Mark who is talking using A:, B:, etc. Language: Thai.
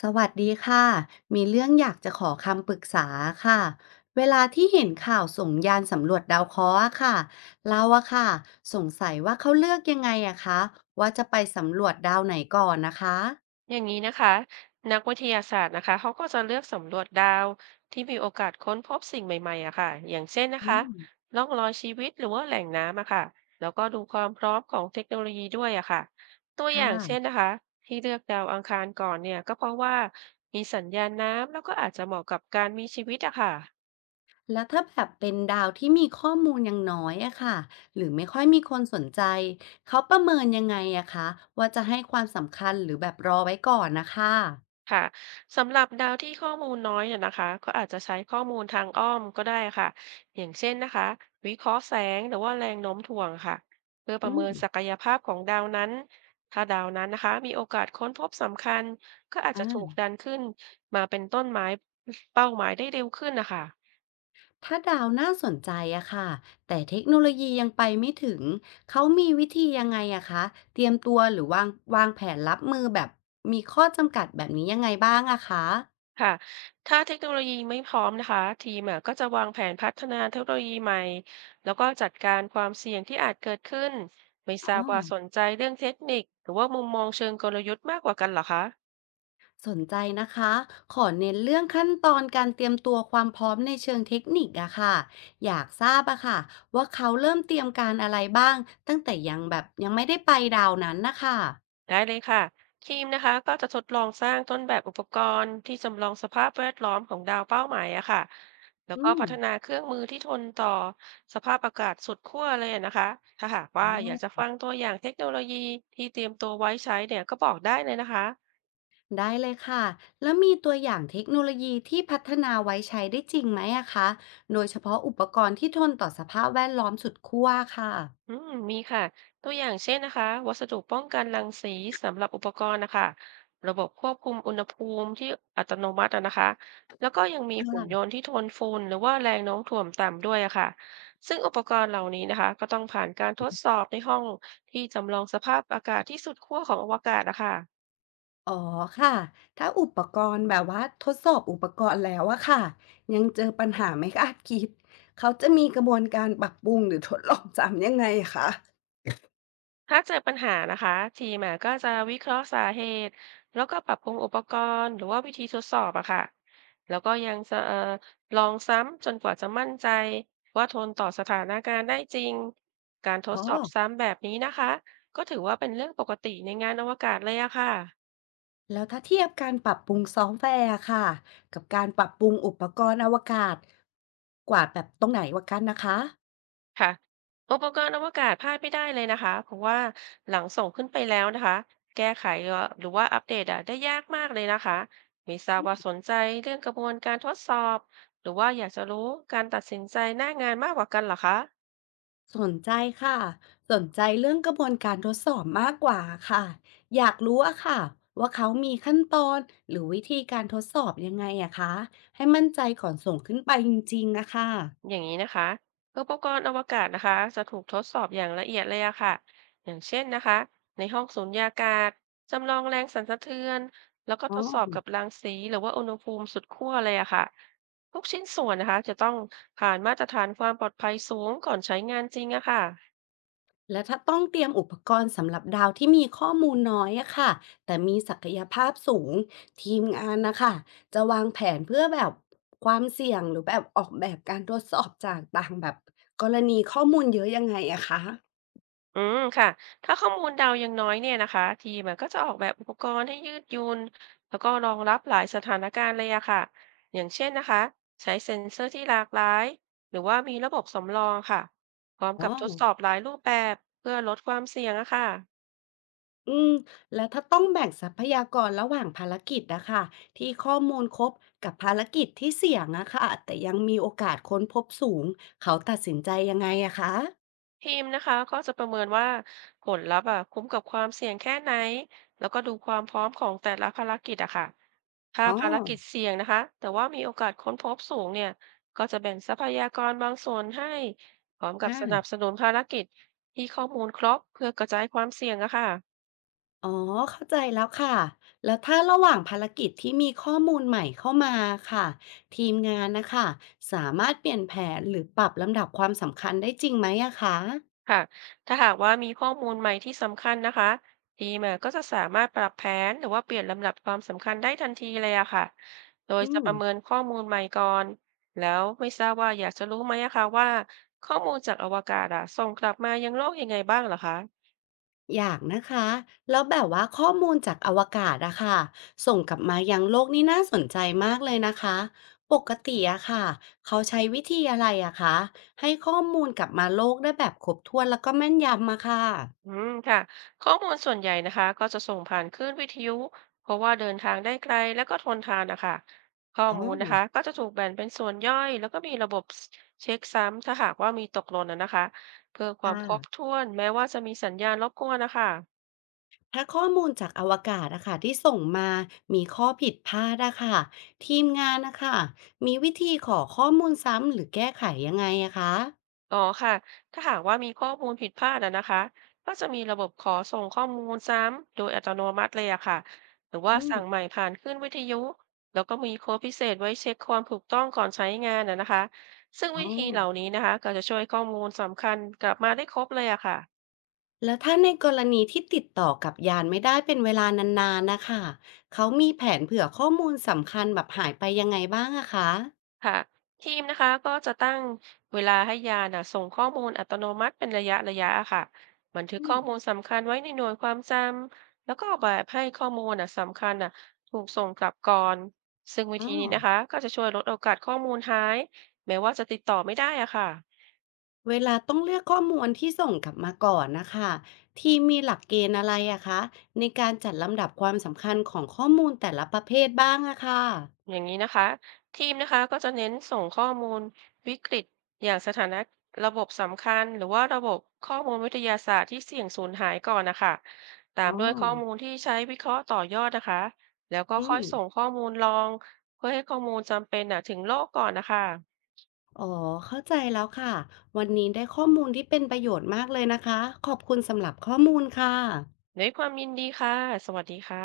A: สวัสดีค่ะมีเรื่องอยากจะขอคำปรึกษาค่ะเวลาที่เห็นข่าวส่งยานสำรวจดาวเคราะห์อะค่ะเราอะค่ะสงสัยว่าเขาเลือกยังไงอะคะว่าจะไปสำรวจดาวไหนก่อนนะคะ
B: อย่างนี้นะคะนักวิทยาศาสตร์นะคะเขาก็จะเลือกสำรวจดาวที่มีโอกาสค้นพบสิ่งใหม่ๆอะค่ะอย่างเช่นนะ
A: อื
B: คะ
A: ม
B: ร่องรอยชีวิตหรือว่าแหล่งน้ำอะค่ะแล้วก็ดูความพร้อมของเทคโนโลยีด้วยอะค่ะตัว
A: ค
B: อย่างเช่น
A: ่ะ
B: นะคะที่เลือกดาวอังคารก่อนเนี่ยก็เพราะว่ามีสัญญาณน้ำแล้วก็อาจจะเหมาะกับการมีชีวิตอะค่ะ
A: แล้วถ้าแบบเป็นดาวที่มีข้อมูลยังน้อยอะค่ะหรือไม่ค่อยมีคนสนใจเขาประเมินยังไงอะคะว่าจะให้ความสำคัญหรือแบบรอไว้ก่อนนะคะ
B: ค่ะสำหรับดาวที่ข้อมูลน้อยเนี่ยนะคะก็อาจจะใช้ข้อมูลทางอ้อมก็ได้ค่ะอย่างเช่นนะคะวิเคราะห์แสงหรือว่าแรงโน้มถ่วงค่ะเพื่อป
A: อื
B: ระ
A: ม
B: เมินศักยภาพของดาวนั้นถ้าดาวนั้นนะคะมีโอกาสค้นพบสำคัญก็อาจ
A: อ่
B: จะถูก
A: า
B: ดันขึ้นมาเป็นต้นไม้เป้าหมายได้เร็วขึ้นนะคะ
A: ถ้าดาวน่าสนใจอะค่ะแต่เทคโนโลยียังไปไม่ถึงเขามีวิธียังไงอะคะเตรียมตัวหรือวางแผนรับมือแบบมีข้อจำกัดแบบนี้ยังไงบ้างอะคะ
B: ค่ะถ้าเทคโนโลยีไม่พร้อมนะคะทีมอะก็จะวางแผนพัฒนาเทคโนโลยีใหม่แล้วก็จัดการความเสี่ยงที่อาจเกิดขึ้นไม่ท
A: อ๋
B: รา
A: อ
B: บว่าสนใจเรื่องเทคนิคหรือว่ามุมมองเชิงกลยุทธ์มากกว่ากันเหรอคะ
A: สนใจนะคะขอเน้นเรื่องขั้นตอนการเตรียมตัวความพร้อมในเชิงเทคนิคอะค่ะอยากทราบอะค่ะว่าเขาเริ่มเตรียมการอะไรบ้างตั้งแต่ยังแบบยังไม่ได้ไปดาวนั้นนะคะ
B: ได้เลยค่ะทีมนะคะก็จะทดลองสร้างต้นแบบอุปกรณ์ที่จำลองสภาพแวดล้อมของดาวเป้าหมายอะค่ะแล้ว
A: อื
B: ก็
A: ม
B: พัฒนาเครื่องมือที่ทนต่อสภาพอากาศสุดขั้วเลยอะนะคะถ้าหากว่า
A: อ๋
B: อยากจะ
A: อ
B: ฟังตัวอย่างเทคโนโลยีที่เตรียมตัวไว้ใช้เนี่ยก็บอกได้เลยนะคะ
A: ได้เลยค่ะ แล้วมีตัวอย่างเทคโนโลยีที่พัฒนาไว้ใช้ได้จริงไหมอะคะโดยเฉพาะอุปกรณ์ที่ทนต่อสภาพแวดล้อมสุดขั้วค่ะ
B: อืมมีค่ะตัวอย่างเช่นนะคะวัสดุป้องกันรังสีสำหรับอุปกรณ์นะคะระบบควบคุมอุณหภูมิที่อัตโนมัติอะนะคะแล้วก็ยังมีหุ่น
A: ค่ะ
B: ยนต์ที่ทนฝุ่นหรือว่าแรงโน้มถ่วงต่ำด้วยอะค่ะซึ่งอุปกรณ์เหล่านี้นะคะก็ต้องผ่านการทดสอบในห้องที่จำลองสภาพอากาศที่สุดขั้วของอวกาศนะคะ
A: อ๋อค่ะ ถ้าอุปกรณ์แบบว่าทดสอบอุปกรณ์แล้วอะค่ะ ยังเจอปัญหาไม่คาดคิด เขาจะมีกระบวนการปรับปรุงหรือทดลองซ้ำยังไงคะ
B: ถ้าเจอปัญหานะคะทีมอะก็จะวิเคราะห์สาเหตุแล้วก็ปรับปรุงอุปกรณ์หรือว่าวิธีทดสอบอะค่ะแล้วก็ยังจะลองซ้ำจนกว่าจะมั่นใจว่าทนต่อสถานการณ์ได้จริงการทด
A: อ๋อ
B: สอบซ้ำแบบนี้นะคะก็ถือว่าเป็นเรื่องปกติในงานอวกาศเลยอะค่ะ
A: แล้วถ้าเทียบการปรับปรุงซอฟต์แวร์ค่ะกับการปรับปรุงอุปกรณ์อวกาศกว่าแบบตรงไหนกว่ากันนะคะ
B: ค่ะอุปกรณ์อวกาศพลาดไม่ได้เลยนะคะ เพราะว่าหลังส่งขึ้นไปแล้วนะคะ แก้ไขอ่ะหรือว่าอัปเดตอ่ะได้ยากมากเลยนะคะไม่ทราบว่าสนใจเรื่องกระบวนการทดสอบหรือว่าอยากจะรู้การตัดสินใจหน้างานมากกว่ากันเหรอคะ
A: สนใจค่ะสนใจเรื่องกระบวนการทดสอบมากกว่าค่ะอยากรู้อะค่ะว่าเขามีขั้นตอนหรือวิธีการทดสอบยังไงอะคะให้มั่นใจก่อนส่งขึ้นไปจริงๆนะคะ
B: อย่างนี้นะคะอุปกรณ์อวกาศนะคะจะถูกทดสอบอย่างละเอียดเลยอะค่ะอย่างเช่นนะคะในห้องสุญญากาศจำลองแรงสั่นสะเทือนแล้วก็
A: อ๋
B: ท
A: อ
B: ดสอบกับรังสีหรือว่าอุณหภูมิสุดขั้วเลยอะค่ะทุกชิ้นส่วนนะคะจะต้องผ่านมาตรฐานความปลอดภัยสูงก่อนใช้งานจริงอะค่ะ
A: และถ้าต้องเตรียมอุปกรณ์สำหรับดาวที่มีข้อมูลน้อยอะค่ะแต่มีศักยภาพสูงทีมงานนะคะจะวางแผนเพื่อแบบความเสี่ยงหรือแบบออกแบบการทดสอบจากต่างแบบกรณีข้อมูลเยอะยังไงอะคะ
B: อืมค่ะ ถ้าข้อมูลเดาวยังน้อยเนี่ยนะคะทีมอะก็จะออกแบบอุปกรณ์ให้ยืดหยุ่นแล้วก็รองรับหลายสถานการณ์เลยอะค่ะอย่างเช่นนะคะใช้เซ็นเซอร์ที่หลากหลายหรือว่ามีระบบสำรองค่ะพร้อม
A: อ๋
B: กั
A: อ
B: บทดสอบหลายรูปแบบเพื่อลดความเสี่ยงอะค่ะ
A: อืมแล้วถ้าต้องแบ่งทรัพยากรระหว่างภารกิจนะคะที่ข้อมูลครบกับภารกิจที่เสี่ยงอะคะแต่ยังมีโอกาสค้นพบสูงเขาตัดสินใจยังไงอะคะ
B: ทีมนะคะก็จะประเมินว่าผลลัพธ์อะคุ้มกับความเสี่ยงแค่ไหนแล้วก็ดูความพร้อมของแต่ละภารกิจอะค่ะถ้า
A: อ๋อ
B: ภารกิจเสี่ยงนะคะแต่ว่ามีโอกาสค้นพบสูงเนี่ยก็จะแบ่งทรัพยากรบางส่วนให้พร้อมกับ
A: อา
B: สนับสนุนภารกิจที่ข้อมูลครบเพื่อกระจายความเสี่ยงอะค่ะ
A: อ๋อเข้าใจแล้วค่ะแล้วถ้าระหว่างภารกิจที่มีข้อมูลใหม่เข้ามาค่ะทีมงานนะคะสามารถเปลี่ยนแผนหรือปรับลำดับความสำคัญได้จริงไหมอะคะ
B: ค่ะถ้าหากว่ามีข้อมูลใหม่ที่สำคัญนะคะทีมอะก็จะสามารถปรับแผนหรือว่าเปลี่ยนลำดับความสำคัญได้ทันทีเลยอะค่ะ โดย
A: อื
B: จะ
A: ม
B: ประเมินข้อมูลใหม่ก่อน แล้วไม่ทราบว่าอยากจะรู้ไหมอะคะว่าข้อมูลจากอวกาศอะส่งกลับมายังโลกยังไงบ้างเหรอคะ
A: อยากนะคะแล้วแบบว่าข้อมูลจากอวกาศอะค่ะส่งกลับมายังโลกนี่น่าสนใจมากเลยนะคะปกติอะค่ะเขาใช้วิธีอะไรอะคะให้ข้อมูลกลับมาโลกได้แบบครบถ้วนแล้วก็แม่นยำอะค่ะ
B: อืมค่ะข้อมูลส่วนใหญ่นะคะก็จะส่งผ่านคลื่นวิทยุเพราะว่าเดินทางได้ไกลและก็ทนทานนะคะข้อ
A: อ๋อ
B: มูลนะคะก็จะถูกแบ่งเป็นส่วนย่อยแล้วก็มีระบบเช็คซ้ำถ้าหากว่ามีตกหล่นนะนะคะเพื่อความ
A: ค่ะ
B: ครบถ้วนแม้ว่าจะมีสัญญาณรบกวนนะคะ
A: ถ้าข้อมูลจากอวกาศอะค่ะที่ส่งมามีข้อผิดพลาดอะค่ะทีมงานนะคะมีวิธีขอข้อมูลซ้ำหรือแก้ไขยังไงอะคะ
B: อ๋อค่ะ ถ้าหากว่ามีข้อมูลผิดพลาดอะนะคะก็จะมีระบบขอส่งข้อมูลซ้ำโดยอัตโนมัติเลยอะค่ะ หรือว่า
A: อืม
B: สั่งใหม่ผ่านขึ้นวิทยุ แล้วก็มีโค้ดพิเศษไว้เช็คความถูกต้องก่อนใช้งานอะนะคะซึ่ง
A: อ๋
B: วิ
A: อ
B: ธีเหล่านี้นะคะก็จะช่วยข้อมูลสำคัญกลับมาได้ครบเลยอะค่ะ
A: แล้วถ้าในกรณีที่ติดต่อกับยานไม่ได้เป็นเวลานานๆนะคะเขามีแผนเผื่อข้อมูลสำคัญแบบหายไปยังไงบ้างอะคะ
B: ค่ะทีมนะคะก็จะตั้งเวลาให้ยานน่ะส่งข้อมูลอัตโนมัติเป็นระยะระยะอะค่ะบันทึก
A: อื
B: ข้อ
A: ม
B: มูลสำคัญไว้ในหน่วยความจำแล้วก็แบบให้ข้อมูลน่ะสำคัญน่ะถูกส่งกลับก่อนซึ่งวิ
A: อ๋อ
B: ธีนี้นะคะก็จะช่วยลดโอกาสข้อมูลหายแม้ว่าจะติดต่อไม่ได้อะค่ะ
A: เวลาต้องเลือกข้อมูลที่ส่งกลับมาก่อนนะคะทีมมีหลักเกณฑ์อะไรอะคะในการจัดลำดับความสำคัญของข้อมูลแต่ละประเภทบ้างอะค่ะ
B: อย่างนี้นะคะทีมนะคะก็จะเน้นส่งข้อมูลวิกฤตอย่างสถานะระบบสำคัญหรือว่าระบบข้อมูลวิทยาศาสตร์ที่เสี่ยงสูญหายก่อนนะคะตา
A: อ๋
B: ม
A: อ
B: ด้วยข้อมูลที่ใช้วิเคราะห์ต่อยอดนะคะแล้วก็
A: อื
B: ค่อย
A: ม
B: ส่งข้อมูลรองเพื่อให้ข้อมูลจำเป็นนะถึงโลกก่อนนะคะ
A: อ๋อเข้าใจแล้วค่ะวันนี้ได้ข้อมูลที่เป็นประโยชน์มากเลยนะคะขอบคุณสำหรับข้อมูลค่ะ
B: ด้วยความยินดีค่ะสวัสดีค่ะ